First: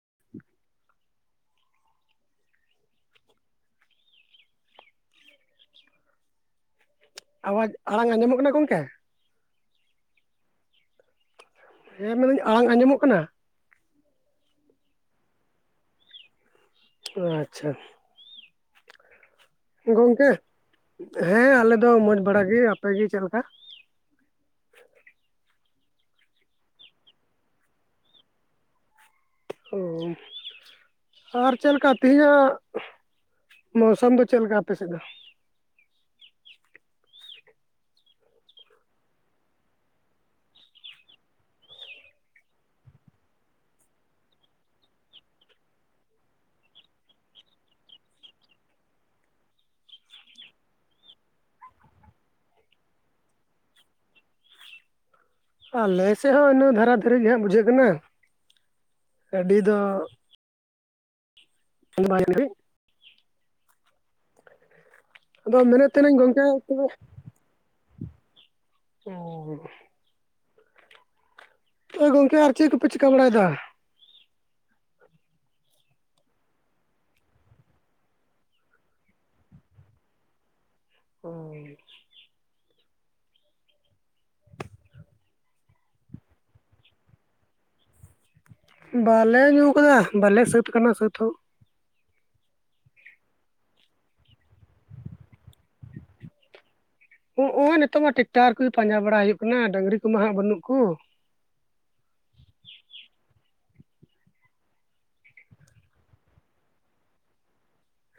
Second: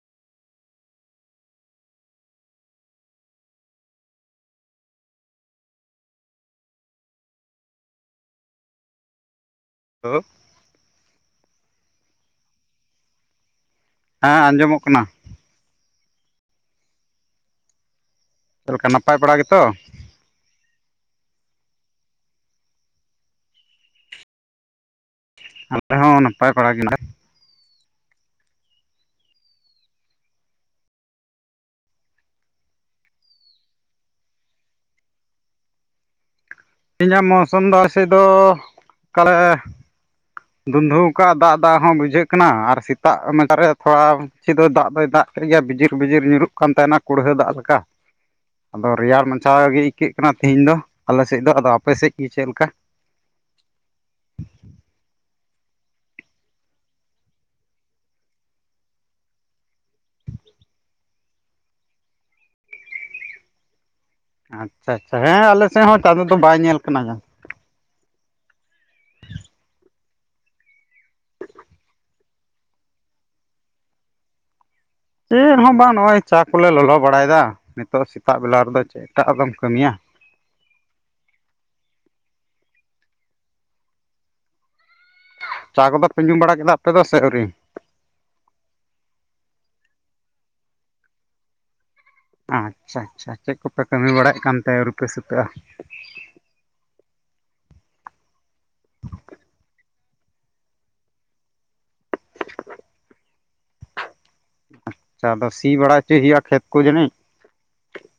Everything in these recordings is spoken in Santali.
[inaudible] ᱟᱣᱟᱡ ᱟᱲᱟᱝ ᱟᱸᱡᱚᱢᱚᱜ ᱠᱟᱱᱟ ᱜᱚᱝᱠᱮ ᱦᱳ ᱦᱮᱸ ᱢᱮᱱᱫᱟᱹᱧ ᱟᱲᱟᱝ ᱟᱸᱡᱚᱢᱚᱜ ᱠᱟᱱᱟ ᱦᱮᱸ ᱟᱸᱡᱚᱢᱚᱜ ᱠᱟᱱᱟ ᱟᱪᱪᱷᱟ ᱪᱮᱫ ᱞᱮᱠᱟ ᱱᱟᱯᱟᱭ ᱵᱟᱲᱟ ᱜᱤᱛᱚ ᱜᱚᱝᱠᱮ ᱦᱮᱸ ᱟᱞᱮ ᱫᱚ ᱢᱚᱡᱽ ᱵᱟᱲᱟ ᱜᱮ ᱟᱯᱮ ᱜᱮ ᱪᱮᱫ ᱞᱮᱠᱟ ᱟᱞᱮ ᱦᱚᱸ ᱱᱟᱯᱟᱭ ᱵᱚᱲᱟ ᱜᱤᱱᱟᱜ ᱚ ᱟᱨ ᱪᱮᱫ ᱞᱮᱠᱟ ᱛᱮᱦᱤᱧᱟᱜ ᱢᱳᱥᱟᱢ ᱫᱚ ᱪᱮᱫ ᱞᱮᱠᱟ ᱟᱯᱮ ᱥᱮᱫ ᱫᱚ ᱛᱤᱧᱟᱹᱜ ᱢᱳᱥᱟᱢ ᱫᱟ ᱟᱞᱮᱥᱮᱫ ᱫᱚ ᱠᱟᱞᱮ ᱫᱩᱱᱫᱷᱩᱣᱟᱹ ᱟᱠᱟᱫ ᱫᱟᱜ ᱫᱟᱜ ᱦᱚᱸ ᱵᱩᱡᱷᱟᱹᱜ ᱠᱟᱱᱟ ᱟᱨ ᱥᱮᱛᱟᱜ ᱢᱮᱪᱟ ᱨᱮ ᱛᱷᱚᱲᱟ ᱪᱮᱫ ᱫᱚ ᱫᱟᱜ ᱫᱚᱭ ᱫᱟᱜ ᱴᱷᱤᱠ ᱜᱮᱭᱟ ᱵᱤᱡᱤᱨ ᱵᱤᱡᱤᱨ ᱧᱩᱨᱩᱜ ᱠᱟᱱ ᱛᱟᱦᱮᱱᱟ ᱠᱩᱲᱦᱟᱹ ᱫᱟᱜ ᱞᱮᱠᱟ [inaudible] ᱟᱫᱚ ᱨᱮᱭᱟᱲ ᱢᱟᱪᱷᱟ ᱜᱮ ᱟᱹᱭᱠᱟᱹᱜ ᱠᱟᱱᱟ ᱛᱮᱦᱤᱧ ᱫᱚ ᱟᱞᱮ ᱥᱮᱫ ᱫᱚ ᱟᱫᱚ ᱟᱯᱮ ᱥᱮᱫ ᱜᱮ ᱪᱮᱫ ᱞᱮᱠᱟ ᱟᱞᱮᱥᱮᱫ ᱦᱚᱸ ᱤᱱᱟᱹ ᱫᱷᱟᱨᱟ ᱫᱷᱟᱨᱤ ᱦᱟᱸᱜ ᱵᱩᱡᱷᱟᱹᱜ ᱠᱟᱱᱟ ᱜᱟᱹᱰᱤ ᱫᱚ [unintelligible] ᱟᱪᱪᱷᱟ ᱟᱪᱪᱷᱟ ᱦᱮᱸ ᱟᱫᱚ ᱟᱞᱮᱥᱮᱫ ᱢᱮᱱᱮᱫ ᱦᱚᱸ ᱪᱟᱸᱫᱚ ᱫᱚ ᱵᱟᱭ ᱧᱮᱞ ᱟᱠᱟᱱᱟ ᱾ ᱚ ᱟᱫᱚ ᱜᱚᱝᱠᱮ ᱟᱨ ᱪᱮᱫ ᱠᱚᱯᱮ ᱪᱤᱠᱟᱹ ᱵᱟᱲᱟᱭᱮᱫᱟ? ᱪᱮᱫ ᱦᱚᱸ ᱵᱟᱝ ᱱᱚᱜ-ᱚᱭ ᱪᱟ ᱠᱚᱞᱮ ᱞᱚᱞᱚ ᱵᱟᱲᱟᱭᱮᱫᱟ ᱱᱤᱛᱚᱜ ᱥᱮᱛᱟᱜ ᱵᱮᱞᱟ ᱨᱮᱫᱚ ᱪᱮᱜᱠᱟ ᱟᱫᱚᱢ ᱠᱟᱹᱢᱤᱭᱟ ᱦᱳᱭ ᱪᱟ ᱠᱚᱫᱚ ᱯᱮ ᱧᱩ ᱵᱟᱲᱟ ᱠᱮᱫᱟ ᱟᱯᱮ ᱫᱚ ᱥᱮ ᱟᱹᱣᱨᱤ? ᱵᱟᱞᱮ ᱧᱩ ᱠᱟᱫᱟ ᱵᱟᱞᱮ ᱥᱟᱹᱛ ᱠᱟᱱᱟ ᱥᱟᱹᱛ ᱦᱚᱸ ᱟᱪᱪᱷᱟ ᱟᱪᱪᱷᱟ ᱪᱮᱫ ᱠᱚᱯᱮ ᱠᱟᱹᱢᱤ ᱵᱟᱲᱟᱭᱮᱫ ᱠᱟᱱ ᱛᱮ ᱟᱹᱣᱨᱤ ᱯᱮ ᱥᱩᱛᱟᱹᱜ-ᱟ? ᱦᱚᱜ-ᱚᱭ ᱱᱤᱛᱚᱜ ᱢᱟ ᱴᱮᱠᱴᱟᱨ ᱠᱚ ᱯᱟᱸᱡᱟ ᱵᱟᱲᱟ ᱦᱩᱭᱩᱜ ᱠᱟᱱᱟ ᱰᱟᱝᱨᱤ ᱠᱚᱢᱟ ᱦᱟᱜ ᱵᱟᱹᱱᱩᱜ ᱠᱚ ᱟᱪᱪᱷᱟ ᱟᱫᱚ ᱥᱤ ᱵᱟᱲᱟ ᱦᱚᱪᱚᱭ ᱭᱟ ᱠᱷᱮᱛ ᱠᱚ ᱡᱟᱹᱱᱤᱡ?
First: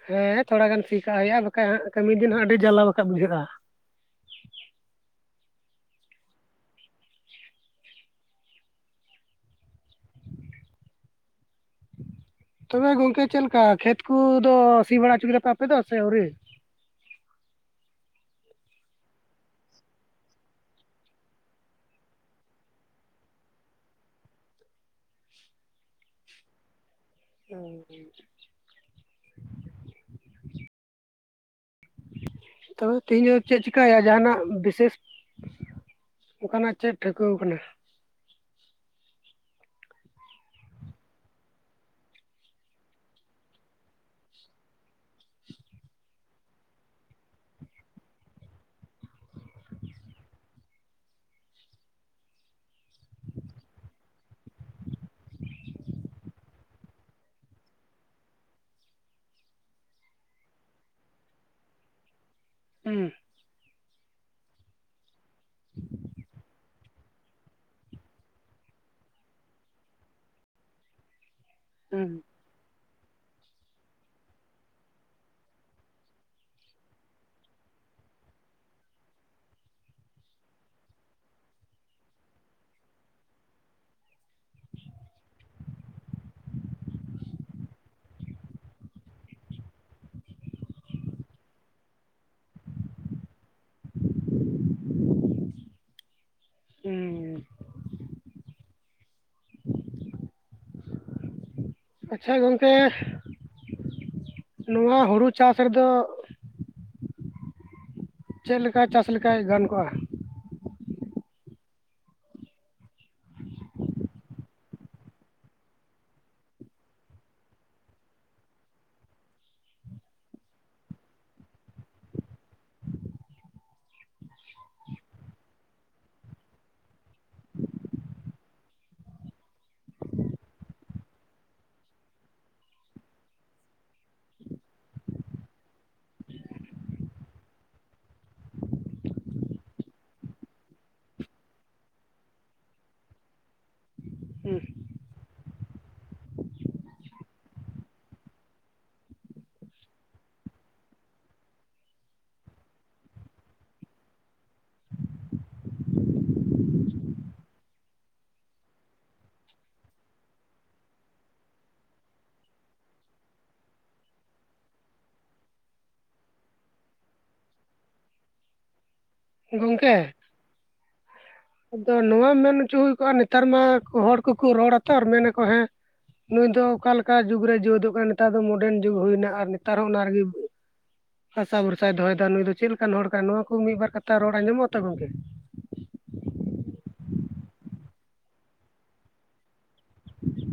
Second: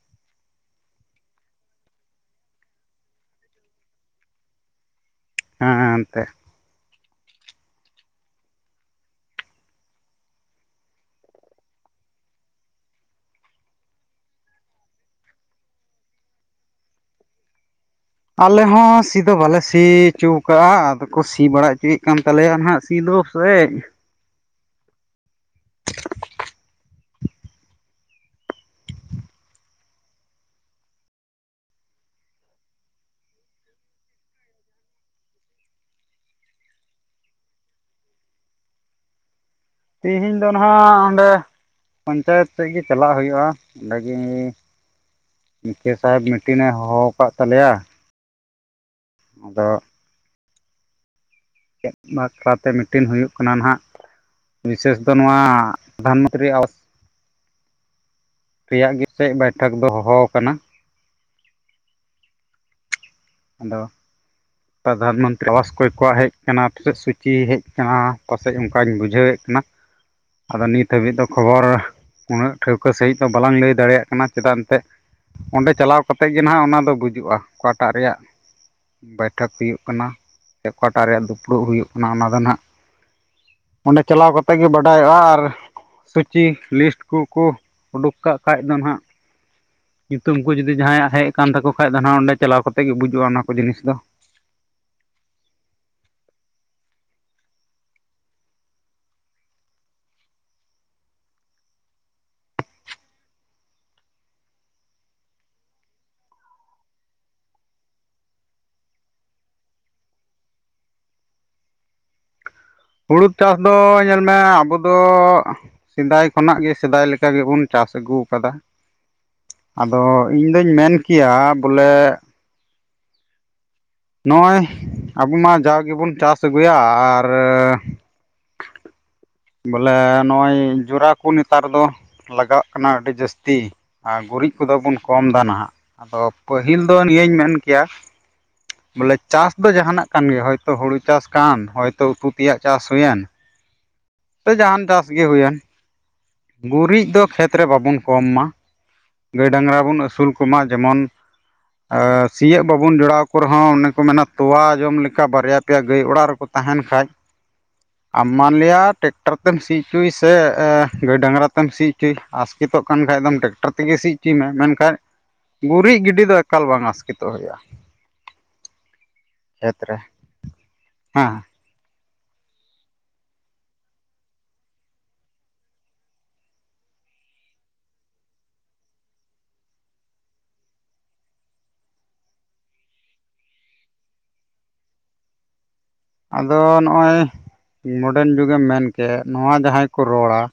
ᱦᱮᱸ ᱛᱷᱚᱲᱟ ᱜᱟᱱ ᱥᱤ ᱠᱟᱜ-ᱟ ᱦᱩᱭᱩᱜ-ᱟ ᱵᱟᱠᱷᱟᱱ ᱦᱟᱜ ᱠᱟᱹᱢᱤ ᱫᱤᱱ ᱟᱸᱜ ᱟᱹᱰᱤ ᱡᱟᱞᱟᱣ ᱦᱟᱜᱠᱷᱟᱡ ᱵᱩᱡᱷᱟᱹᱜ-ᱟ ᱦᱮᱸ ᱮᱱᱛᱮ ᱛᱚᱵᱮ ᱜᱚᱝᱠᱮ ᱪᱮᱫ ᱞᱮᱠᱟ ᱠᱷᱮᱛ ᱠᱚᱫᱚ ᱥᱤ ᱵᱟᱲᱟ ᱚᱪᱚ ᱠᱮᱫᱟᱯᱮ ᱥᱮ ᱟᱹᱣᱨᱤ? ᱟᱞᱮ ᱦᱚᱸ ᱥᱤ ᱫᱚ ᱵᱟᱞᱮ ᱥᱤᱜ ᱪᱩ ᱠᱟᱜ-ᱟ ᱟᱫᱚ ᱠᱚ ᱥᱤ ᱵᱟᱲᱟ ᱚᱪᱚᱭᱮᱫ ᱠᱟᱱ ᱛᱟᱞᱮᱭᱟ ᱦᱟᱜ ᱥᱤ ᱫᱩ ᱛᱚᱭᱮᱜ ᱚ ᱛᱚᱵᱮ ᱛᱮᱦᱤᱧ ᱫᱚ ᱪᱮᱫ ᱪᱤᱠᱟᱹᱭᱟ ᱡᱟᱦᱟᱱᱟᱜ ᱵᱤᱥᱮᱥ ᱚᱝᱠᱟᱱᱟᱜ ᱪᱮᱫ ᱴᱷᱟᱹᱣᱠᱟᱹᱣ ᱠᱟᱱᱟ? ᱛᱮᱦᱮᱧ ᱫᱚ ᱱᱟᱦᱟᱜ ᱚᱸᱰᱮ ᱯᱚᱧᱪᱟᱭᱮᱛ ᱥᱮᱫ ᱜᱤ ᱪᱟᱞᱟᱜᱟ ᱦᱩᱭᱩᱜ-ᱟ ᱚᱸᱰᱮᱜᱤ ᱱᱤᱠᱷᱟᱹ ᱥᱟᱦᱮᱵᱽ ᱢᱤᱴᱤᱱᱮ ᱦᱚᱦᱚ ᱠᱟᱫ ᱛᱟᱞᱮᱭᱟ ᱟᱫᱚ ᱪᱮᱫ ᱵᱟᱠᱷᱨᱟᱛᱮ ᱢᱤᱴᱤᱱ ᱦᱩᱭᱩᱜ ᱠᱟᱱᱟ ᱱᱟᱦᱟᱜ ᱵᱤᱥᱮᱥ ᱫᱚ ᱱᱚᱣᱟ ᱫᱷᱟᱱ ᱢᱚᱱᱛᱨᱤ ᱟᱵᱟᱥ ᱨᱮᱭᱟᱜ ᱜᱮᱪᱚ ᱵᱟᱭᱴᱷᱚᱠ ᱫᱚ ᱦᱚᱦᱚ ᱟᱠᱟᱱᱟ ᱦᱩᱸ ᱟᱫᱚ ᱯᱨᱫᱷᱟᱱ ᱢᱚᱱᱛᱨᱤ ᱟᱵᱟᱥ ᱠᱚᱭ ᱠᱚᱣᱟᱜ ᱦᱮᱡ ᱟᱠᱟᱱᱟ ᱪᱤ ᱦᱮᱡ ᱟᱠᱟᱱᱟ ᱯᱟᱥᱮᱡ ᱚᱝᱠᱟᱧ ᱵᱩᱡᱷᱟᱹᱣᱮᱫ ᱠᱟᱱᱟ ᱟᱫᱚ ᱱᱤᱛ ᱦᱟᱹᱵᱤᱡ ᱫᱚ ᱠᱷᱚᱵᱚᱨ ᱦᱩᱸ ᱩᱱᱟᱹᱜ ᱴᱷᱟᱹᱣᱠᱟᱹ ᱥᱟᱺᱦᱤᱡ ᱫᱚ ᱵᱟᱞᱟᱝ ᱞᱟᱹᱭ ᱫᱟᱲᱮᱭᱟᱜ ᱠᱟᱱᱟ ᱪᱮᱫᱟᱱ ᱛᱮᱜ ᱚᱸᱰᱮ ᱪᱟᱞᱟᱣ ᱠᱟᱛᱮᱜ ᱜᱮ ᱱᱦᱟᱜ ᱚᱱᱟ ᱫᱚ ᱵᱩᱡᱩᱜ-ᱟ ᱚᱠᱟᱴᱟᱜ ᱨᱮᱭᱟᱜ ᱵᱳᱭᱴᱷᱚᱠ ᱦᱩᱭᱩᱜ ᱠᱟᱱᱟ ᱥᱮ ᱚᱠᱟᱴᱟᱜ ᱨᱮᱭᱟᱜ ᱫᱩᱯᱲᱩᱵ ᱦᱩᱭᱩᱜ ᱠᱟᱱᱟ ᱚᱱᱟ ᱫᱚ ᱱᱟᱦᱟᱜ ᱚᱸᱰᱮ ᱪᱟᱞᱟᱣ ᱠᱟᱛᱮ ᱜᱤ ᱵᱟᱰᱟᱭᱚᱜ-ᱟ ᱟᱨ ᱥᱩᱪᱤ ᱞᱤᱥᱴ ᱠᱚᱠᱚ ᱩᱰᱩᱠ ᱠᱟᱜ ᱠᱷᱟᱡ ᱫᱚ ᱱᱦᱟᱜ ᱧᱩᱛᱩᱢ ᱠᱚ ᱡᱩᱫᱤ ᱡᱟᱦᱟᱸᱭᱟᱜ ᱦᱮᱡ ᱟᱠᱟᱱ ᱛᱟᱠᱚ ᱠᱷᱟᱡ ᱫᱚ ᱱᱟᱦᱟᱜ ᱚᱰᱮ ᱪᱟᱞᱟᱣ ᱠᱟᱛᱮᱫ ᱜᱮ ᱵᱩᱡᱩᱜ-ᱟ ᱚᱱᱟ ᱠᱚ ᱡᱤᱱᱤᱥ ᱫᱚ ᱦᱩᱸ [inaudible] ᱟᱪᱪᱷᱟ ᱜᱚᱝᱠᱮ ᱱᱚᱣᱟ ᱦᱩᱲᱩ ᱪᱟᱥ ᱨᱮᱫᱚ ᱪᱮᱫ ᱞᱮᱠᱟᱭ ᱪᱟᱥ ᱞᱮᱠᱷᱟᱱ ᱜᱟᱱ ᱠᱚᱜᱼᱟ? ᱦᱩᱲᱩ ᱪᱟᱥ ᱫᱚ ᱧᱮᱞ ᱢᱮ ᱟᱵᱚ ᱫᱚ ᱾ ᱥᱮᱫᱟᱭ ᱠᱷᱚᱱᱟᱜ ᱜᱮ ᱥᱮᱫᱟᱭ ᱞᱮᱠᱟ ᱜᱮᱵᱚᱱ ᱪᱟᱥ ᱟᱜᱩ ᱮᱫᱼᱟ ᱾ ᱟᱫᱚ ᱤᱧ ᱫᱩᱧ ᱢᱮᱱ ᱠᱮᱫᱼᱟ ᱵᱚᱞᱮ ᱾ ᱱᱚᱜᱼᱚᱭ ᱟᱵᱚ ᱢᱟ ᱡᱟ ᱜᱮᱵᱚᱱ ᱪᱟᱥ ᱟᱹᱜᱩᱭᱟ ᱟᱨ ᱾ ᱵᱚᱞᱮ ᱱᱚᱜᱼᱚᱭ ᱜᱚᱲᱟ ᱠᱚ ᱱᱮᱛᱟᱨ ᱫᱚ ᱾ ᱞᱟᱜᱟᱣ ᱠᱟᱱᱟ ᱟᱹᱰᱤ ᱡᱟᱹᱥᱛᱤ ᱟᱨ ᱜᱩᱨᱤᱡ ᱠᱚ ᱫᱚ ᱵᱚᱱ ᱠᱚᱢ ᱫᱟ ᱱᱟᱦᱜᱼᱟ ᱾ ᱟᱫᱚ ᱯᱟᱦᱤᱞ ᱫᱚ ᱱᱤᱭᱟᱹᱧ ᱢᱮᱱ ᱠᱮᱭᱼᱟ ᱵᱚᱞᱮ ᱪᱟᱥ ᱫᱚ ᱡᱟᱦᱟᱱᱟᱜ ᱠᱟᱱ ᱜᱮ ᱦᱚᱭᱛᱚ ᱦᱩᱲᱩ ᱪᱟᱥ ᱠᱟᱱ, ᱦᱚᱭᱛᱚ ᱩᱛᱩ ᱛᱮᱭᱟᱜ ᱪᱟᱥ ᱦᱩᱭᱮᱱ ᱥᱮ ᱡᱟᱸᱦᱟᱱ ᱪᱟᱥ ᱜᱮ ᱦᱩᱭ ᱮᱱ ᱜᱩᱨᱤᱡ ᱫᱚ ᱠᱷᱮᱛ ᱨᱮ ᱟᱞᱳᱵᱚᱱ ᱠᱚᱢ ᱢᱟ ᱾ ᱜᱟᱭ ᱰᱟᱝᱨᱟ ᱵᱚᱱ ᱟᱹᱥᱩᱞ ᱠᱚᱢᱟ ᱡᱮᱢᱚᱱ ᱾ ᱟᱨ ᱥᱤᱭᱟᱹᱜ ᱵᱟᱵᱚᱱ ᱡᱚᱲᱟᱣ ᱠᱚ ᱨᱮᱦᱚᱸ ᱾ ᱚᱱᱮ ᱠᱚ ᱢᱮᱱᱼᱟ, ᱛᱳᱣᱟ ᱡᱚᱢ ᱞᱮᱠᱟ ᱨᱮᱦᱚᱸ ᱵᱟᱨᱭᱟ ᱯᱮᱭᱟ ᱜᱟᱭ ᱳᱲᱟᱜ ᱨᱮᱦᱚᱸ ᱾ ᱛᱟᱦᱮᱸᱱ ᱠᱷᱟᱱ [inaudible] ᱟᱨ ᱢᱟᱱ ᱞᱤᱭᱟᱹ ᱴᱨᱮᱠᱴᱚᱨ ᱛᱮᱢ ᱥᱤ ᱦᱚᱪᱚᱭ ᱠᱷᱟᱱ, ᱰᱟᱝᱜᱽᱨᱟ ᱛᱮᱢ ᱥᱤ ᱦᱚᱪᱚᱭ ᱠᱷᱟᱱ ᱾ ᱟᱹᱥᱠᱤᱛᱚᱜ ᱠᱷᱟᱱ ᱫᱚᱢ ᱴᱨᱮᱠᱴᱚᱨ ᱛᱮᱢ ᱾ ᱛᱮᱜᱮ ᱥᱤ ᱦᱚᱪᱚᱭ ᱢᱮ, ᱢᱮᱱᱠᱷᱟᱱ ᱜᱩᱨᱤᱡ ᱜᱤᱰᱤ ᱫᱚ ᱮᱠᱟᱞ ᱵᱟᱝ ᱟᱹᱥᱠᱤᱛᱚᱜ ᱦᱩᱭᱩᱜᱼᱟ ᱠᱷᱮᱛ ᱜᱚᱢᱠᱮ ᱨᱮ ᱦᱮᱸ ᱟᱫᱚ ᱱᱚᱶᱟ ᱢᱮᱱ ᱦᱚᱪᱚ ᱦᱩᱭ ᱠᱚᱜᱼᱟ, ᱱᱮᱛᱟᱨ ᱢᱟ ᱦᱚᱲ ᱠᱚ ᱠᱚ ᱨᱚᱲ ᱟ, ᱛᱚ ᱟᱨ ᱢᱮᱱ ᱟᱠᱳ ᱱᱮᱛᱟᱨ ᱢᱟ ᱾ ᱱᱩᱭ ᱫᱚ ᱚᱠᱟ ᱞᱮᱠᱟᱱ ᱡᱩᱜᱽ ᱥᱮ ᱡᱩᱣᱤᱫᱚᱜ ᱠᱟᱱᱟᱭ, ᱟᱨ ᱱᱮᱛᱟᱨ ᱢᱟ ᱱᱚᱜᱼᱚᱭ ᱢᱚᱰᱟᱨᱱ ᱡᱩᱜᱽ ᱦᱩᱭ ᱮᱱᱟ, ᱟᱨ ᱱᱮᱛᱟᱨ ᱦᱚᱸ ᱾ ᱦᱟᱥᱟ ᱵᱷᱚᱨᱥᱟ ᱫᱚᱦᱚ ᱮᱫᱼᱟ, ᱱᱩᱭ ᱫᱚ ᱪᱮᱫ ᱞᱮᱠᱟᱱ ᱦᱚᱲ ᱠᱟᱱᱟᱭ, ᱱᱚᱶᱟ ᱠᱚ ᱢᱤᱫ ᱵᱟᱨ ᱠᱟᱛᱷᱟ ᱨᱚᱲ ᱟᱸᱡᱚᱢᱚᱜᱼᱟ ᱛᱚ ᱜᱚᱝᱠᱮ ᱾ ᱟᱫᱚ ᱱᱚᱜᱼᱚᱭ ᱢᱚᱰᱟᱨᱱ ᱡᱩᱜᱽ ᱮᱢ ᱢᱮᱱ ᱠᱮᱫ, ᱱᱚᱶᱟ ᱡᱟᱦᱟᱸᱭ ᱠᱚ ᱨᱚᱲ ᱟ ᱾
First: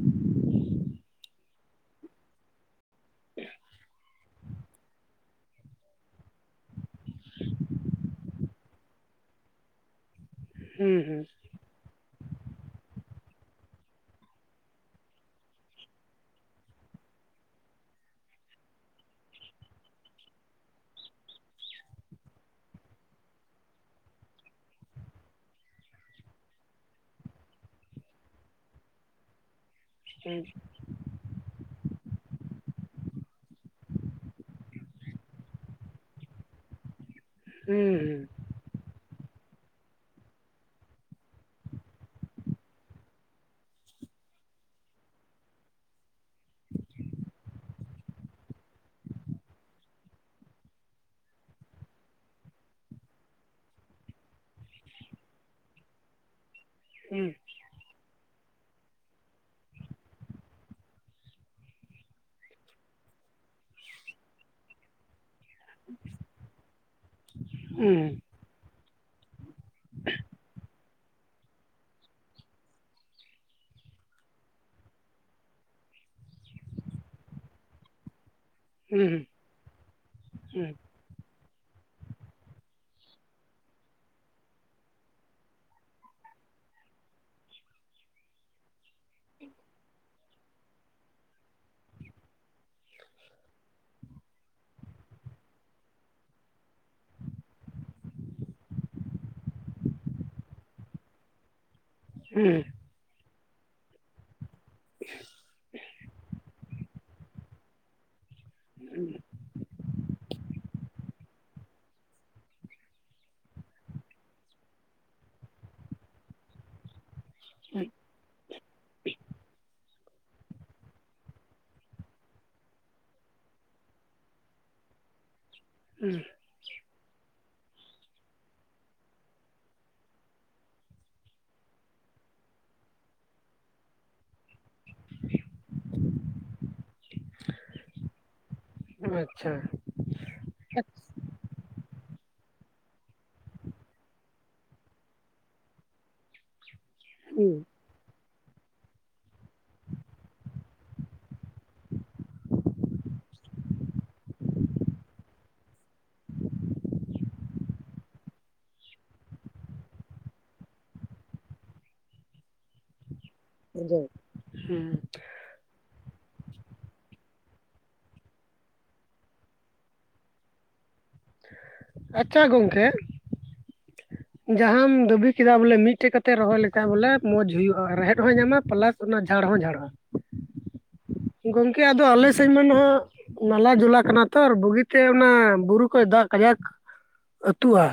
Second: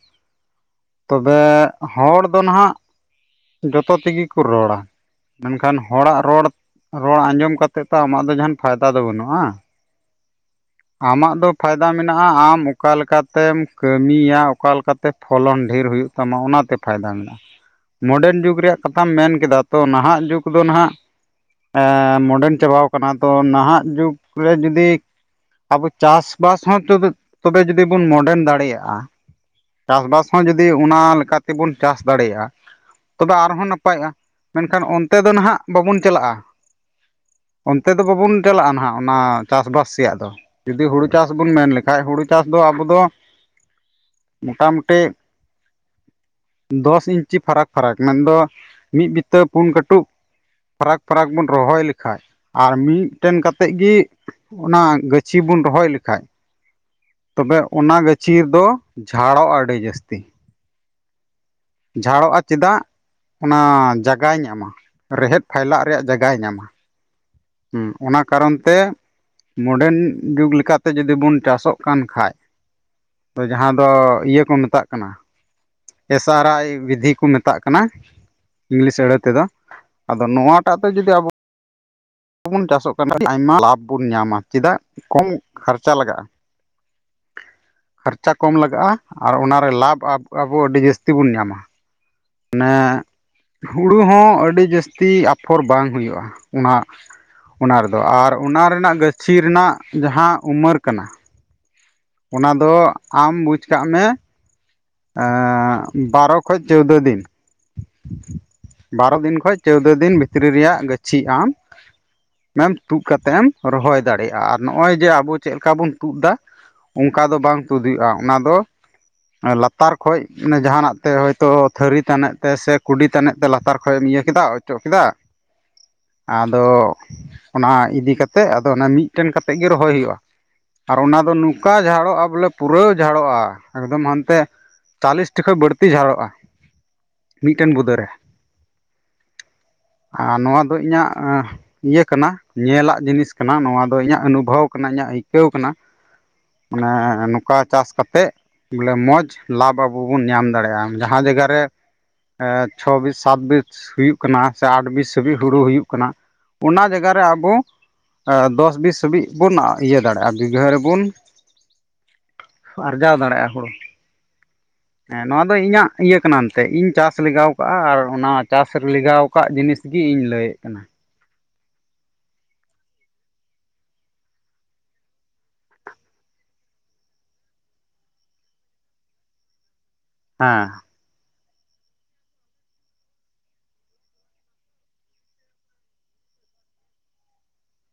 ᱛᱚᱵᱮ ᱦᱚᱲ ᱫᱚ ᱱᱟᱜᱼᱟᱜ ᱾ ᱦᱮᱸ [inaudible] ᱡᱚᱛᱚ ᱛᱮᱜᱮ ᱠᱚ ᱨᱚᱲ ᱟ, ᱢᱮᱱᱠᱷᱟᱱ ᱦᱚᱲ ᱟᱜ ᱨᱚᱲ ᱾ ᱨᱚᱲ ᱟᱸᱡᱚᱢ ᱠᱟᱛᱮ ᱫᱚ ᱛᱟᱢ ᱡᱟᱦᱟᱸᱱᱟᱜ ᱯᱷᱟᱭᱫᱟ ᱫᱚ ᱵᱟᱭ ᱧᱟᱢᱚᱜᱼᱟ ᱾ ᱦᱩᱸ ᱦᱩᱸ ᱟᱢᱟᱜ ᱫᱚ ᱾ ᱯᱷᱟᱭᱫᱟ ᱢᱮᱱᱟᱜᱼᱟ ᱟᱢ ᱚᱠᱟ ᱞᱮᱠᱟ ᱛᱮᱢ ᱠᱟᱹᱢᱤ ᱭᱟ, ᱚᱠᱟ ᱞᱮᱠᱟ ᱛᱮ ᱯᱷᱚᱞᱚᱱ ᱰᱷᱮᱨ ᱦᱩᱭᱩᱜ ᱛᱟᱢᱟ, ᱚᱱᱟ ᱛᱮ ᱯᱷᱟᱭᱫᱟ ᱢᱮᱱᱟᱜᱼᱟ ᱾ ᱢᱚᱰᱟᱨᱱ ᱡᱩᱜᱽ ᱨᱮᱭᱟᱜ ᱠᱟᱛᱷᱟ ᱢᱮᱱ ᱠᱮᱫᱼᱟ, ᱛᱚ ᱱᱟᱜᱼᱟᱜ ᱡᱩᱜᱽ ᱫᱚ ᱱᱟᱜᱼᱟᱜ ᱾ ᱢᱚᱰᱟᱨᱱ ᱡᱚᱵᱟᱣ ᱠᱟᱱᱟ, ᱛᱚ ᱱᱟᱜᱼᱟᱜ ᱡᱩᱜ ᱨᱮ ᱡᱩᱫᱤ ᱟᱵᱚ ᱪᱟᱥ-ᱵᱟᱥ ᱦᱚᱸ ᱛᱚᱵᱮ ᱵᱚᱱ ᱢᱚᱰᱟᱨᱱ ᱫᱟᱲᱮᱭᱟᱜᱼᱟ ᱾ ᱪᱟᱥᱵᱟᱥ ᱦᱩᱸ ᱡᱩᱫᱤ ᱚᱱᱟ ᱞᱮᱠᱟ ᱛᱮ ᱵᱚᱱ ᱪᱟᱥ ᱫᱟᱲᱮᱭᱟᱜᱼᱟ ᱾ ᱛᱚᱵᱮ ᱫᱚᱢᱮ ᱱᱟᱯᱟᱭᱚᱜᱼᱟ, ᱢᱮᱱᱠᱷᱟᱱ ᱚᱱᱛᱮ ᱫᱚ ᱱᱟᱜᱼᱟᱜ ᱵᱟᱵᱚᱱ ᱪᱟᱞᱟᱜᱼᱟ ᱾ ᱚᱱᱛᱮ ᱫᱚ ᱵᱟᱵᱚᱱ ᱪᱟᱞᱟᱜᱼᱟ, ᱱᱟᱜᱼᱟᱜ ᱚᱱᱟ ᱪᱟᱥ-ᱵᱟᱥ ᱥᱮᱫ ᱫᱚ ᱾ ᱡᱩᱫᱤ ᱦᱩᱲᱩ ᱪᱟᱥ ᱵᱚᱱ ᱢᱮᱱ ᱞᱮᱠᱷᱟᱱ, ᱦᱩᱲᱩ ᱪᱟᱥ ᱫᱚ ᱟᱵᱚ ᱫᱚ ᱾ ᱢᱳᱴᱟ-ᱢᱳᱴᱤ ᱫᱚᱥ ᱤᱧᱪᱤ ᱯᱷᱟᱨᱟᱠ ᱾ ᱯᱷᱟᱨᱟᱠ ᱢᱮᱱ ᱫᱚ ᱢᱤᱫ ᱵᱤᱛᱟᱹ ᱯᱩᱱ ᱠᱟᱴᱩᱵ ᱯᱷᱟᱨᱟᱠ-ᱯᱷᱟᱨᱟᱠ ᱵᱚᱱ ᱨᱳᱦᱚᱭ ᱞᱮᱠᱷᱟᱱ ᱟᱨ ᱢᱤᱫ ᱴᱷᱮᱱ ᱠᱟᱛᱮ ᱜᱮ ᱚᱱᱟ ᱾ ᱪᱷᱤ ᱵᱚᱱ ᱨᱳᱦᱚᱭ ᱞᱮᱠᱷᱟᱱ ᱛᱚᱵᱮ ᱚᱱᱟ ᱜᱟᱪᱷᱤ ᱫᱚ ᱡᱷᱟᱲᱚᱜᱼᱟ ᱟᱹᱰᱤ ᱡᱟᱹᱥᱛᱤ ᱾ ᱡᱷᱟᱲᱚᱜᱼᱟ ᱪᱮᱫᱟᱜ ᱥᱮ ᱚᱱᱟ ᱡᱟᱜᱟᱭ ᱧᱟᱢᱼᱟ, ᱨᱮᱦᱮᱫ ᱯᱷᱟᱭᱞᱟᱣ ᱨᱮᱭᱟᱜ ᱡᱟᱜᱟᱭ ᱧᱟᱢᱼᱟ ᱾ ᱦᱩᱸ ᱚᱱᱟ ᱠᱟᱨᱚᱱ ᱛᱮ ᱢᱚᱰᱮᱱ ᱡᱩᱜ ᱞᱮᱠᱟᱛᱮ ᱵᱚᱱ ᱪᱟᱥᱚᱜ ᱠᱟᱱ ᱠᱷᱟᱭᱡ᱾ ᱡᱟᱦᱟᱸ ᱫᱚ ᱤᱭᱟᱹ ᱠᱚ ᱢᱮᱛᱟᱜ ᱠᱟᱱᱟ ᱾ ᱮᱟᱥᱟᱨᱟᱭ ᱵᱤᱫᱷᱤ ᱠᱚ ᱢᱮᱛᱟᱜ ᱠᱟᱱᱟ ᱾ ᱤᱝᱞᱤᱥ ᱟᱹᱲᱟᱹ ᱦᱩᱸ ᱛᱮᱫᱚ ᱟᱫᱚ ᱱᱚᱶᱟ ᱦᱩᱸ ᱦᱩᱸ ᱴᱟᱜ ᱛᱮ ᱡᱩᱫᱤ ᱟᱵᱚ ᱾ ᱵᱚᱱ ᱪᱟᱥᱚᱜ ᱠᱟᱱ ᱠᱷᱟᱱ ᱟᱭᱢᱟ ᱞᱟᱵᱽ ᱵᱚᱱ ᱧᱟᱢᱼᱟ, ᱪᱮᱫᱟᱜ ᱥᱮ ᱠᱚᱢ ᱠᱷᱟᱨᱪᱟ ᱞᱟᱜᱟᱜᱼᱟ ᱾ ᱠᱷᱟᱨᱪᱟ ᱠᱚᱢ ᱞᱟᱜᱟᱜᱼᱟ ᱟᱨ ᱚᱱᱟ ᱨᱮ ᱞᱟᱵᱽ ᱟᱵᱚ ᱟᱹᱰᱤ ᱡᱟᱹᱥᱛᱤ ᱵᱚᱱ ᱧᱟᱢᱼᱟ ᱾ ᱢᱟᱱᱮ ᱦᱩᱲᱩ ᱦᱚᱸ ᱟᱹᱰᱤ ᱡᱟᱹᱥᱛᱤ ᱟᱯᱷᱚᱨ ᱵᱟᱝ ᱦᱩᱭᱩᱜᱼᱟ ᱚᱱᱟ ᱚᱱᱟ ᱨᱮᱫᱚ ᱟᱨ ᱚᱱᱟ ᱨᱮᱱᱟᱜ ᱜᱟᱹᱪᱷᱤ ᱨᱮᱱᱟᱜ ᱡᱟᱦᱟᱸ ᱩᱢᱟᱹᱨ ᱠᱟᱱᱟ ᱚᱱᱟ ᱦᱩᱸ ᱫᱚ ᱟᱢ ᱵᱩᱡᱽ ᱠᱟᱜ ᱢᱮ ᱮᱸᱜ ᱵᱟᱨᱚ ᱠᱷᱚᱡ ᱪᱳᱭᱫᱚ ᱫᱤᱱ ᱵᱟᱨᱚ ᱫᱤᱱ ᱠᱷᱚᱡ ᱪᱳᱣᱫᱚ ᱫᱤᱱ ᱵᱷᱤᱛᱨᱤ ᱨᱮᱭᱟᱜ ᱜᱟᱹᱪᱷᱤ ᱟᱢ [unintelligible] ᱛᱩᱫ ᱠᱟᱛᱮᱫ ᱮᱢ ᱨᱚᱦᱚᱭ ᱫᱟᱲᱮᱭᱟᱜᱼᱟ ᱟᱨ ᱱᱚᱜᱼᱚᱭ ᱡᱮ ᱟᱵᱚ ᱪᱮᱫ ᱞᱮᱠᱟ ᱵᱚᱱ ᱛᱩᱫ ᱫᱟ ᱚᱱᱠᱟ ᱫᱚ ᱵᱟᱝ ᱛᱩᱫ ᱦᱩᱭᱩᱜᱼᱟ ᱚᱱᱟ ᱫᱚ ᱞᱟᱛ ᱞᱟᱛᱟᱨ ᱠᱷᱚᱡ ᱢᱟᱱᱮ ᱡᱟᱦᱟᱱᱟᱜ ᱛᱮ ᱦᱚᱳᱭᱛᱚ ᱛᱷᱟᱹᱨᱤ ᱛᱟᱱᱮᱡ ᱛᱮ ᱥᱮ ᱠᱩᱰᱤ ᱛᱟᱱᱮᱪ ᱛᱮ ᱞᱟᱛᱟᱨ ᱠᱷᱚᱡ ᱮᱢ ᱤᱭᱟᱹ ᱠᱮᱫᱟ ᱚᱪᱚᱜ ᱠᱮᱫᱟ ᱩᱸᱷ ᱟᱫᱚ ᱚᱱᱟ ᱤᱫᱤ ᱠᱟᱛᱮᱫ ᱟᱫᱚ ᱚᱱᱟ ᱢᱤᱫᱴᱮᱱ ᱠᱟᱛᱮᱫ ᱜᱮ ᱨᱚᱦᱚᱭ ᱦᱩᱭᱩᱜᱼᱟ ᱾ ᱟᱨ ᱚᱱᱟ ᱫᱚ ᱱᱚᱝᱠᱟ ᱡᱷᱟᱲᱚᱜᱼᱟ ᱵᱚᱞᱮ ᱯᱩᱨᱟᱹᱣ ᱡᱷᱟᱲᱚᱜᱼᱟ ᱮᱠᱫᱚᱢ ᱦᱟᱱᱛᱮ ᱪᱟᱞᱤᱥᱴᱤ ᱠᱷᱚᱱ ᱵᱟᱹᱲᱛᱤ ᱡᱷᱟᱲᱚᱜᱼᱟ ᱢᱤᱫᱴᱮᱱ ᱵᱩᱫᱟᱹᱨᱮ ᱦᱩᱸ ᱟᱪᱪᱷᱟ ᱾ ᱟᱨ ᱱᱚᱣᱟ ᱫᱚ ᱤᱧᱟᱹᱜ ᱮᱸᱷ ᱤᱭᱟᱹ ᱠᱟᱱᱟ ᱧᱮᱞᱟᱜ ᱡᱤᱱᱤᱥ ᱠᱟᱱᱟ ᱱᱚᱣᱟ ᱫᱚ ᱤᱧᱟᱹᱜ ᱚᱱᱩᱵᱷᱚᱵ ᱠᱟᱱᱟ ᱤᱧᱟᱹᱜ ᱟᱹᱭᱠᱟᱹᱣ ᱠᱟᱱᱟ ᱢᱟᱱᱮ ᱦᱩᱸ ᱱᱚᱸᱠᱟ ᱪᱟᱥᱠᱟᱛᱮᱜ ᱵᱚᱞᱮ ᱢᱚᱸᱡᱽ ᱞᱟᱵᱷ ᱟᱵᱚ ᱵᱚᱱ ᱧᱟᱢ ᱫᱟᱲᱮᱭᱟᱜᱼᱟ ᱡᱟᱦᱟᱸ ᱡᱟᱜᱟ ᱨᱮ ᱮᱸ ᱪᱷᱚ ᱵᱤᱥ ᱥᱟᱛ ᱵᱤᱥ ᱦᱩᱭᱩᱜ ᱠᱟᱱᱟ ᱥᱮ ᱟᱴ ᱵᱤᱥ ᱦᱟᱵᱤᱡ ᱦᱩᱲᱩ ᱦᱩᱭᱩᱜ ᱠᱟᱱᱟ ᱚᱱᱟ ᱡᱟᱜᱟ ᱨᱮ ᱟᱵᱚ ᱫᱚᱥ ᱵᱤᱥ ᱦᱟᱹᱵᱤᱡ ᱵᱚᱱ ᱤᱭᱟᱹ ᱫᱟᱲᱮᱜᱼᱟ ᱵᱤᱜᱷᱟᱹ ᱨᱮᱵᱚᱱ ᱟᱨᱡᱟᱣ ᱫᱟᱲᱮᱜᱼᱟ ᱦᱳᱲᱳ᱾ [unintelligible] ᱱᱚᱣᱟ ᱫᱚ ᱤᱧᱟᱹᱜ ᱤᱭᱟᱹ ᱠᱟᱱᱟ ᱮᱱᱛᱮ ᱤᱧ ᱪᱟᱥ ᱞᱮᱜᱟᱣ ᱠᱟᱜᱼᱟ ᱟᱨ ᱚᱱᱟ ᱪᱟᱥ ᱞᱮᱜᱟᱣᱠᱟᱫ ᱡᱤᱱᱤᱥ ᱜᱮ ᱤᱧ ᱞᱟᱹᱭᱮᱫ ᱠᱟᱱᱟ᱾ ᱟᱪᱪᱷᱟ ᱜᱚᱝᱠᱮ ᱡᱟᱦᱟᱸᱢ ᱫᱟᱹᱵᱤ ᱠᱮᱫᱟ ᱵᱚᱞᱮ ᱢᱤᱫᱴᱮᱡ ᱠᱟᱛᱮᱫ ᱨᱚᱦᱚᱭ ᱞᱮᱠᱷᱟᱡ ᱵᱚᱞᱮ ᱢᱚᱸᱡᱽ ᱦᱩᱭᱩᱜᱼᱟ ᱨᱮᱦᱮᱫ ᱦᱚᱸᱭ ᱧᱟᱢᱟ ᱯᱞᱟᱥ ᱚᱱᱟ ᱡᱷᱟᱲ ᱦᱚᱸ ᱡᱷᱟᱲᱚᱜᱼᱟ᱾ ᱦᱮᱸ ᱜᱚᱝᱠᱮ ᱟᱫᱚ ᱟᱞᱮ ᱥᱮᱫ ᱢᱟ ᱱᱷᱟᱜ ᱱᱟᱞᱟ ᱡᱩᱞᱟ ᱠᱟᱱᱟ ᱛᱷᱚᱨ ᱵᱩᱜᱤ ᱛᱮ ᱚᱱᱟ ᱵᱩᱨᱩ ᱠᱷᱚᱡ ᱫᱟᱜ ᱠᱟᱡᱟᱠ ᱟᱹᱛᱩᱼᱟ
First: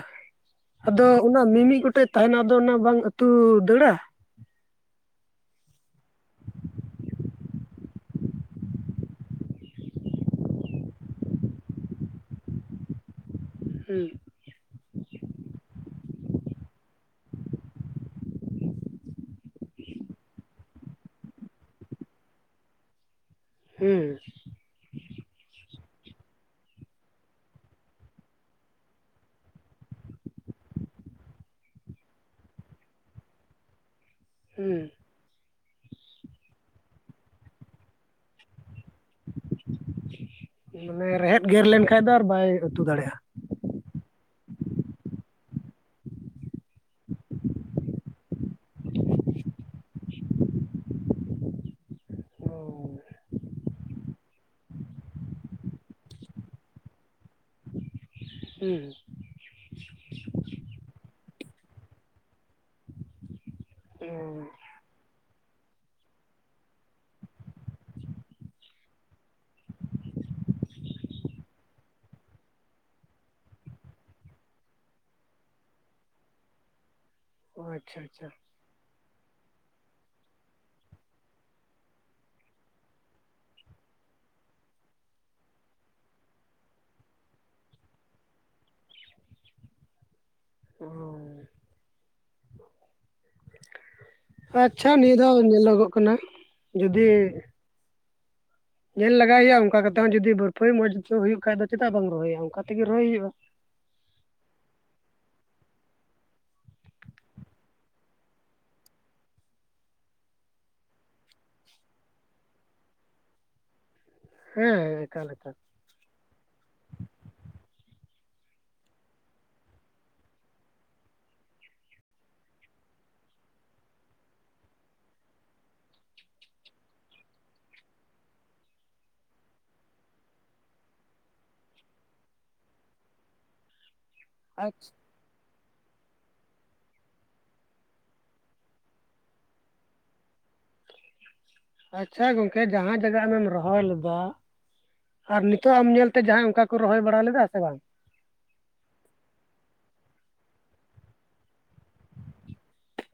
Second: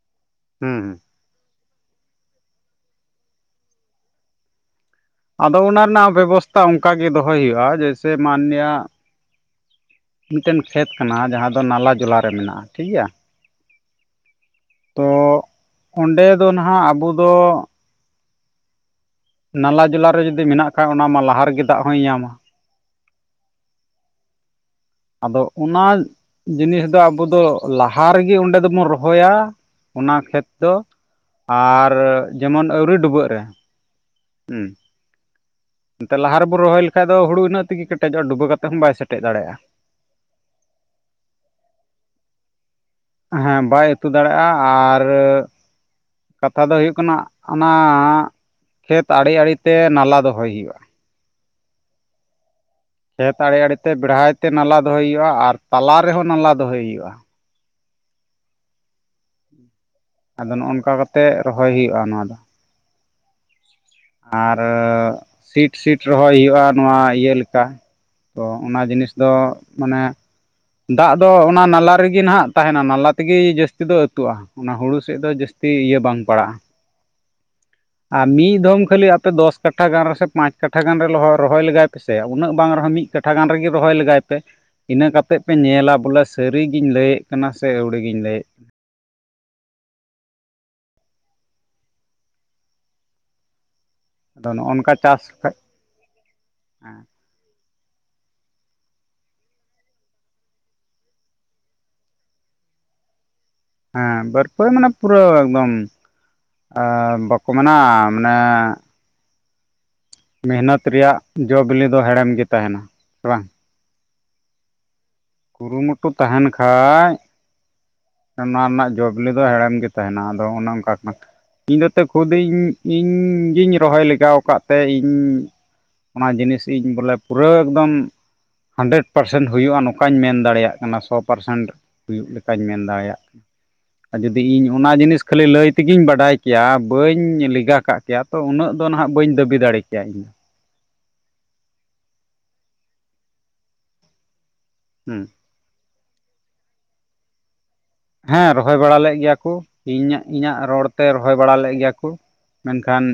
ᱦᱩᱸ ᱦᱩᱸ ᱟᱫᱚ ᱚᱱᱟ ᱢᱤᱢᱤᱫ ᱜᱚᱴᱮᱡ ᱛᱟᱦᱮᱱᱟ ᱟᱫᱚ ᱚᱱᱟ ᱵᱟᱝ ᱟᱹᱛᱩ ᱫᱟᱹᱲᱟ? ᱟᱫᱚ ᱚᱱᱟ ᱨᱮᱱᱟᱜ ᱵᱮᱵᱚᱥᱛᱷᱟ ᱚᱱᱠᱟ ᱜᱮ ᱫᱚᱦᱚᱭ ᱦᱩᱭᱩᱜᱼᱟ᱾ ᱡᱮᱭᱥᱮ ᱢᱟᱱᱱᱤᱭᱟ ᱢᱤᱫᱴᱮᱱ ᱠᱷᱮᱛ ᱠᱟᱱᱟ ᱡᱟᱦᱟᱸ ᱫᱚ ᱱᱟᱞᱟ ᱡᱚᱞᱟ ᱢᱮᱱᱟᱜᱼᱟ ᱴᱷᱤᱠ ᱜᱮᱭᱟ᱾ ᱦᱩᱸ ᱛᱚ ᱚᱸᱰᱮ ᱫᱚ ᱱᱟᱦᱟᱜ ᱟᱵᱚ ᱫᱚ ᱱᱟᱞᱟ ᱡᱚᱞᱟ ᱨᱮ ᱡᱩᱫᱤ ᱢᱮᱱᱟᱜ ᱠᱷᱟᱡ ᱚᱱᱟ ᱢᱟ ᱞᱟᱦᱟ ᱨᱮᱜᱮ ᱫᱟᱜ ᱦᱚᱸᱭ ᱧᱟᱢᱟ ᱾ ᱦᱮᱸ ᱟᱫᱚ ᱚᱱᱟ ᱡᱤᱱᱤᱥ ᱫᱚ ᱟᱵᱚ ᱫᱚ ᱞᱟᱦᱟ ᱨᱮᱜᱮ ᱚᱸᱰᱮ ᱫᱚᱵᱚᱱ ᱨᱚᱦᱚᱭᱟ᱾ ᱚᱱᱟ ᱠᱷᱮᱛ ᱫᱚ ᱟᱨ ᱡᱮᱢᱚᱱ ᱟᱣᱨᱤ ᱰᱩᱵᱟᱹᱜ ᱨᱮ ᱩᱸ ᱦᱩᱸ ᱮᱛᱮ ᱞᱟᱦᱟ ᱨᱮᱵᱚᱱ ᱨᱚᱦᱚᱭ ᱞᱮᱠᱷᱟᱡ ᱦᱩᱲᱩ ᱤᱱᱟᱹᱜ ᱛᱮᱜᱮ ᱠᱮᱴᱮᱡᱚᱜᱼᱟ ᱰᱩᱵᱟᱹ ᱠᱟᱛᱮᱫ ᱦᱚᱸ ᱵᱟᱭ ᱥᱮᱴᱮᱡ ᱫᱟᱲᱭᱟᱜᱼᱟ᱾ ᱢᱟᱱᱮ ᱨᱮᱦᱮᱫ ᱜᱮᱨ ᱞᱮᱱᱠᱷᱟᱡ ᱫᱚ ᱟᱨ ᱵᱟᱭ ᱟᱹᱛᱩ ᱫᱟᱲᱮᱜᱼᱟ᱾ ᱦᱮᱸ ᱵᱟᱭ ᱟᱛᱩ ᱫᱟᱲᱮᱜᱼᱟ ᱟᱨ ᱠᱟᱛᱷᱟ ᱫᱚ ᱦᱩᱭᱩᱜ ᱠᱟᱱᱟ ᱚᱱᱟ ᱠᱷᱮᱛ ᱟᱲᱮ ᱟᱲᱮ ᱛᱮ ᱱᱟᱞᱟ ᱫᱚᱦᱚᱭ ᱦᱩᱭᱩᱜᱼᱟ᱾ [inaudible] ᱠᱷᱮᱛ ᱟᱲᱮ ᱟᱲᱮ ᱛᱮ ᱵᱮᱲᱦᱟᱭ ᱛᱮ ᱱᱟᱞᱟ ᱫᱚᱦᱚᱭ ᱦᱩᱭᱩᱜᱼᱟ ᱟᱨ ᱛᱟᱞᱟ ᱨᱮᱦᱚᱸ ᱱᱟᱞᱟ ᱫᱚᱦᱚᱭ ᱦᱩᱭᱩᱜᱼᱟ᱾ ᱦᱩᱸ ᱟᱫᱚ ᱱᱚᱜ-ᱚᱱᱠᱟ ᱠᱟᱛᱮᱜ ᱨᱚᱦᱚᱭ ᱦᱩᱭᱩᱜᱼᱟ ᱱᱚᱣᱟ ᱫᱚ᱾ [inaudible] ᱟᱨ ᱥᱤᱴ ᱥᱤᱴ ᱨᱚᱦᱚᱭ ᱦᱩᱭᱩᱜᱼᱟ ᱱᱚᱣᱟ ᱤᱭᱟᱹ ᱞᱮᱠᱟ᱾ ᱛᱚ ᱚᱱᱟ ᱡᱤᱱᱤᱥ ᱫᱚ ᱢᱟᱱᱮ ᱫᱟᱜ ᱫᱚ ᱚᱱᱟ ᱱᱟᱞᱟ ᱨᱮᱜᱮ ᱱᱟᱦᱟᱜ ᱛᱟᱦᱮᱱᱟ ᱱᱟᱞᱟ ᱛᱮᱜᱮ ᱡᱟᱹᱥᱛᱤ ᱫᱚ ᱟᱹᱛᱩᱜᱼᱟ᱾ ᱚᱱᱟ ᱦᱩᱲᱩ ᱥᱮᱫ ᱫᱚ ᱡᱟᱹᱥᱛᱤ ᱤᱭᱟᱹ ᱵᱟᱝ ᱯᱟᱲᱟᱜᱼᱟ᱾ ᱦᱳᱭ ᱟᱨ ᱢᱤᱫ ᱫᱷᱚᱢ ᱠᱷᱟᱹᱞᱤ ᱟᱯᱮ ᱫᱚᱥ- ᱠᱟᱴᱷᱟ ᱜᱟᱱ ᱨᱮᱥᱮ ᱯᱟᱸᱪ ᱠᱟᱴᱷᱟ ᱜᱟᱱ ᱨᱮ ᱨᱚᱦᱚᱭ ᱞᱮᱜᱟᱭ ᱯᱮᱥᱮ ᱩᱱᱟᱹᱜ ᱵᱟᱝ ᱨᱮᱦᱚᱸ ᱢᱤᱫ ᱠᱟᱴᱷᱟ ᱜᱟᱱ ᱨᱮᱜᱮ ᱨᱚᱦᱚᱭ ᱞᱮᱜᱟᱭ ᱯᱮ ᱤᱱᱟᱹ ᱠᱟᱛᱮᱫ ᱯᱮ ᱧᱮᱞᱟ ᱵᱚᱞᱮ ᱥᱟᱹᱨᱤᱜᱤᱧ ᱞᱟᱹᱭᱮᱫ ᱠᱟᱱᱟ ᱥᱮ ᱟᱹᱣᱲᱤ ᱜᱤᱧ ᱞᱟᱹᱭᱮᱫ ᱟᱫᱚ ᱚᱸ ᱱᱚᱜᱼᱚ ᱟᱪᱪᱷᱟ ᱱᱚᱝᱠᱟ ᱱᱤᱭᱟᱹ ᱪᱟᱥ ᱫᱷᱟᱣ ᱠᱷᱟᱡ ᱧᱮᱞᱚᱜᱚᱜ ᱠᱟᱱᱟ ᱡᱩᱫᱤ ᱧᱮᱞ ᱞᱟᱜᱟᱭ ᱦᱩᱭᱩᱜᱼᱟ ᱚᱱᱠᱟ ᱠᱟᱛᱮᱜ ᱦᱚᱸ ᱡᱩᱫᱤ ᱵᱚᱨᱯᱷᱚᱭᱟ ᱢᱚᱸᱡᱽ ᱦᱩᱭᱩᱜ ᱠᱷᱟᱡ ᱫᱚ ᱪᱮᱫᱟᱜ ᱵᱟᱢ ᱨᱚᱦᱚᱭᱟ ᱚᱱᱠᱟ ᱛᱮᱜᱮ ᱨᱚᱦᱚᱭ ᱦᱩᱭᱩᱜᱼᱟ᱾ ᱦᱮᱸ ᱵᱟᱨᱯᱟᱹᱭ ᱢᱟᱱᱮ ᱯᱩᱨᱟᱹ ᱮᱠᱫᱚᱢ ᱵᱟᱠᱚ ᱢᱮᱱᱟ ᱢᱟᱱᱮ ᱢᱮᱦᱱᱚᱛ ᱨᱮᱭᱟᱜ ᱡᱚ ᱵᱤᱞᱤ ᱫᱚ ᱦᱮᱲᱮᱢ ᱜᱮ ᱛᱟᱦᱮᱱᱟ ᱥᱮ ᱵᱟᱝ ᱦᱮᱸ ᱮᱠᱟᱞ ᱮᱠᱟᱞ ᱠᱩᱨᱩᱢᱩᱴᱩ ᱛᱟᱦᱮᱱ ᱠᱷᱟᱡ ᱱᱚᱣᱟ ᱨᱮᱱᱟᱜ ᱡᱚᱵᱤᱞᱤ ᱫᱚ ᱦᱮᱲᱮᱢ ᱜᱮ ᱛᱟᱦᱮᱱᱟ ᱟᱫᱚ ᱚᱱᱮ ᱚᱱᱠᱟ ᱠᱷᱟᱱ ᱤᱧ ᱫᱟᱹᱛᱮ ᱠᱷᱩᱫ ᱤᱧ ᱤᱧ ᱜᱤᱧ ᱨᱚᱦᱚᱭ ᱞᱮᱜᱟᱣ ᱟᱠᱟᱫ ᱛᱮ ᱤᱧ- ᱚᱱᱟ ᱡᱤᱱᱤᱥ ᱤᱧ ᱵᱚᱞᱮ ᱯᱩᱨᱟᱹ ᱮᱠᱫᱚᱢ ᱦᱟᱱᱰᱮᱨᱮᱰ ᱯᱟᱨᱥᱮᱱᱴ ᱦᱩᱭᱩᱜᱼᱟ ᱱᱚ ᱚᱱᱠᱟᱧ ᱢᱮᱱ ᱫᱟᱲᱮᱭᱟᱜ ᱠᱟᱱᱟ ᱥᱚ ᱯᱟᱨᱥᱮᱱᱴ ᱦᱩᱭᱩᱜ ᱞᱮᱠᱟᱧ ᱢᱮᱱ ᱫᱟᱲᱮᱭᱟᱜ ᱠᱟᱱᱟ ᱟᱨ ᱡᱩᱫᱤ ᱤᱧ ᱚᱱᱟ ᱡᱤᱱᱤᱥ ᱠᱷᱟᱹᱞᱤ ᱞᱟᱹᱭ ᱛᱮᱜᱤᱧ ᱵᱟᱰᱟᱭ ᱠᱮᱭᱟ ᱵᱟᱹᱧ ᱞᱮᱜᱟ ᱠᱟᱜ ᱠᱮᱭᱟ ᱛᱚ ᱩᱱᱟᱹᱜ ᱫᱚ ᱱᱟᱦᱟᱜ ᱵᱟᱹᱧ ᱫᱟᱹᱵᱤ ᱫᱟᱲᱮ ᱠᱮᱭᱟ ᱤᱧᱫᱚ ᱟᱪᱪᱷᱟ ᱜᱚᱝᱠᱮ ᱡᱟᱦᱟᱸ ᱡᱟᱭᱜᱟ ᱟᱢᱮᱢ ᱨᱚᱦᱚᱭ ᱞᱮᱫᱟ ᱦᱩᱸ ᱟᱨ ᱱᱤᱛᱚᱜ ᱟᱢ ᱧᱮᱞᱛᱮ ᱡᱟᱦᱟᱸᱭ ᱚᱱᱠᱟ ᱠᱚ ᱨᱚᱦᱚᱭ ᱵᱟᱲᱟ ᱞᱮᱫᱟ ᱥᱮ ᱵᱟᱝ ᱦᱮᱸ ᱨᱚᱦᱚᱭ ᱵᱟᱲᱟ ᱞᱮᱫ ᱜᱮᱭᱟ ᱠᱚ ᱤᱧ ᱤᱧᱟᱹᱜ ᱨᱚᱲ ᱛᱮ ᱨᱚᱦᱚᱭ ᱵᱟᱲᱟ ᱞᱮᱫ ᱜᱮᱭᱟ ᱠᱚ ᱢᱮᱱᱠᱷᱟᱱ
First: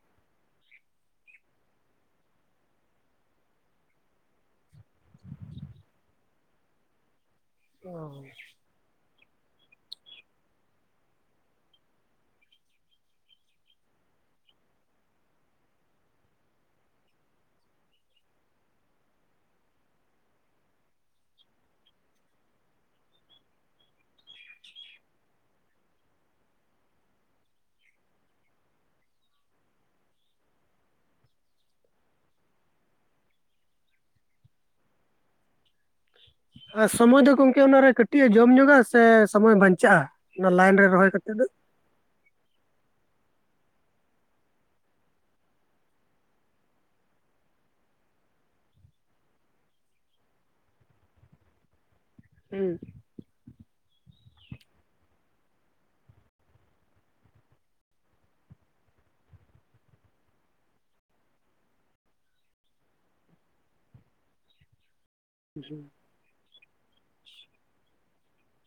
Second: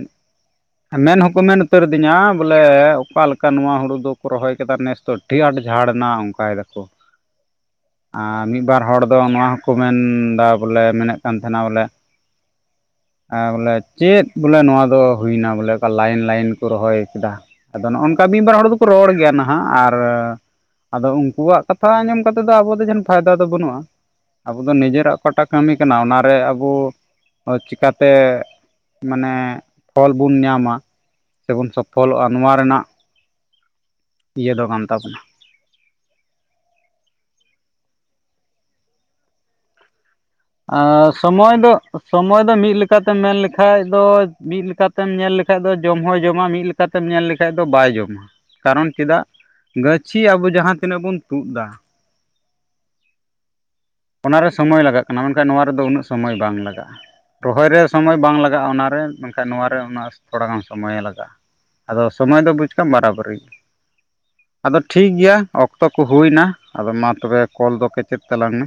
ᱢᱮᱱ ᱦᱚᱸᱠᱚ ᱢᱮᱱ ᱩᱛᱟᱹᱨᱫᱤᱧᱟ ᱵᱚᱞᱮ ᱚᱠᱟ ᱞᱮᱠᱟ ᱱᱚᱣᱟ ᱦᱩᱲᱩ ᱫᱚᱠᱚ ᱨᱚᱦᱚᱭ ᱠᱮᱫᱟ ᱱᱮᱥᱫᱚ ᱟᱹᱰᱤ ᱟᱸᱴ ᱡᱷᱟᱲ ᱮᱱᱟ ᱚᱱᱠᱟᱭ ᱫᱟᱠᱚ [inaudible] ᱟᱨ ᱢᱤᱫ ᱵᱟᱨ ᱦᱚᱲ ᱫᱚ ᱱᱚᱣᱟ ᱦᱚᱸᱠᱚ ᱢᱮᱱᱫᱟ ᱵᱚᱞᱮ ᱢᱮᱱᱮᱫ ᱠᱟᱱ ᱛᱟᱦᱮᱱᱟ ᱵᱚᱞᱮ ᱦᱮᱸ ᱵᱚᱞᱮ ᱪᱮᱫ ᱵᱚᱞᱮ ᱱᱚᱣᱟ ᱫᱚ ᱦᱩᱭᱱᱟ ᱵᱚᱞᱮ ᱞᱟᱭᱤᱱ ᱞᱟᱭᱤᱱ ᱠᱚ ᱨᱚᱦᱚᱭ ᱠᱮᱫᱟ ᱟᱫᱚ ᱱᱚᱜᱼᱚ ᱱᱚᱝᱠᱟ ᱢᱤᱫ ᱵᱟᱨ ᱦᱚᱲ ᱫᱚᱠᱚ ᱨᱚᱲ ᱜᱮᱭᱟ ᱱᱟᱦᱟᱜ ᱟᱨ ᱟᱫᱚ ᱩᱱᱠᱩᱣᱟᱜ ᱠᱟᱛᱷᱟ ᱟᱸᱡᱚᱢ ᱠᱟᱛᱮᱫ ᱫᱚ ᱟᱵᱚ ᱫᱚ ᱡᱮᱱ ᱯᱷᱟᱭᱫᱟ ᱫᱚ ᱵᱟᱹᱱᱩᱜᱼᱟ ᱟᱵᱚ ᱫᱚ ᱱᱤᱡᱮᱨᱟᱜ ᱚᱠᱟᱴᱟᱜ ᱠᱟᱹᱢᱤ ᱠᱟᱱᱟ ᱚᱱᱟᱨᱮ ᱟᱵᱚ ᱪᱤᱠᱟᱛᱮ ᱢᱟᱱᱮ ᱯᱷᱚᱞ ᱵᱚᱱ ᱧᱟᱢᱟ ᱥᱮᱵᱚᱱ ᱥᱚᱯᱷᱚᱞᱚᱜᱼᱟ ᱱᱚᱣᱟ ᱨᱮᱱᱟᱜ ᱤᱭᱟᱹ ᱫᱚ ᱠᱟᱱ ᱛᱟᱵᱚᱱᱟ᱾ ᱟᱨ ᱥᱚᱢᱚᱭ ᱫᱚ ᱜᱚᱝᱠᱮ ᱚᱱᱟᱨᱮ ᱠᱟᱹᱴᱤᱡ ᱮ ᱡᱚᱢ ᱧᱚᱜᱟ ᱥᱮ ᱥᱚᱢᱚᱭ ᱵᱟᱧᱪᱟᱜᱼᱟ ᱚᱱᱟ ᱞᱟᱭᱤᱱ ᱟ ᱨᱮ ᱨᱚᱦᱚᱭ ᱠᱟᱛᱮᱫ ᱥᱚᱢᱚᱭ ᱫᱚ ᱥᱚᱢᱚᱭ ᱫᱚ ᱢᱤᱫ ᱞᱮᱠᱟᱛᱮᱢ ᱢᱮᱱ ᱞᱮᱠᱷᱟᱡ ᱫᱚ ᱢᱤᱫ ᱞᱮᱠᱟᱛᱮᱢ ᱧᱮᱞ ᱞᱮᱠᱟᱱᱡ ᱫᱚ ᱡᱚᱢ ᱦᱚᱸᱭ ᱡᱚᱢᱟ ᱢᱤᱫ ᱞᱮᱠᱟ- ᱛᱮᱢ ᱧᱮᱞ ᱞᱮᱠᱷᱟᱡ ᱫᱚ ᱵᱟᱭ ᱡᱚᱢᱟ ᱠᱟᱨᱚᱱ ᱪᱮᱫᱟᱜ ᱜᱟᱹᱪᱷᱤ ᱟᱵᱚ ᱡᱟᱦᱟᱸ ᱛᱤᱱᱟᱹᱜ ᱵᱚᱱ ᱛᱩᱫ ᱮᱫᱟ ᱦᱩᱸ ᱚᱱᱟ ᱨᱮ ᱥᱚᱢᱳᱭ ᱞᱟᱜᱟᱜ ᱠᱟᱱᱟ ᱢᱮᱱᱠᱷᱟᱱ ᱱᱚᱣᱟ ᱨᱮᱫᱚ ᱩᱱᱟᱹᱜ ᱥᱚᱢᱚᱭ ᱵᱟᱝ ᱞᱟᱜᱟᱜᱼᱟ ᱨᱚᱦᱚᱭ ᱨᱮ ᱥᱚᱢᱚᱭ ᱵᱟᱝ ᱞᱟᱜᱟᱜᱼᱟ ᱚᱱᱟᱨᱮ ᱢᱮᱱᱠᱷᱟᱱ ᱱᱚᱣᱟ ᱨᱮ ᱩᱱᱟᱹᱜ ᱛᱷᱚᱲᱟ ᱜᱟᱱ ᱥᱚᱢᱚᱭᱮ ᱞᱟᱜᱟᱜᱼᱟ ᱟᱫᱚ ᱥᱚᱢᱚᱭ ᱫᱚ ᱵᱩᱡᱽ ᱠᱟᱜ ᱵᱟᱨᱟᱵᱟᱹᱨᱤ ᱟᱫᱚ ᱴᱷᱤᱠᱜᱮᱭᱟ ᱦᱩᱸ ᱚᱠᱛᱚ ᱠᱚ ᱦᱩᱭᱱᱟ ᱟᱫᱚ ᱢᱟ ᱛᱚᱵᱮ ᱠᱚᱞ ᱫᱚ ᱠᱮᱪᱮᱫ ᱛᱟᱞᱟᱝ ᱢᱮ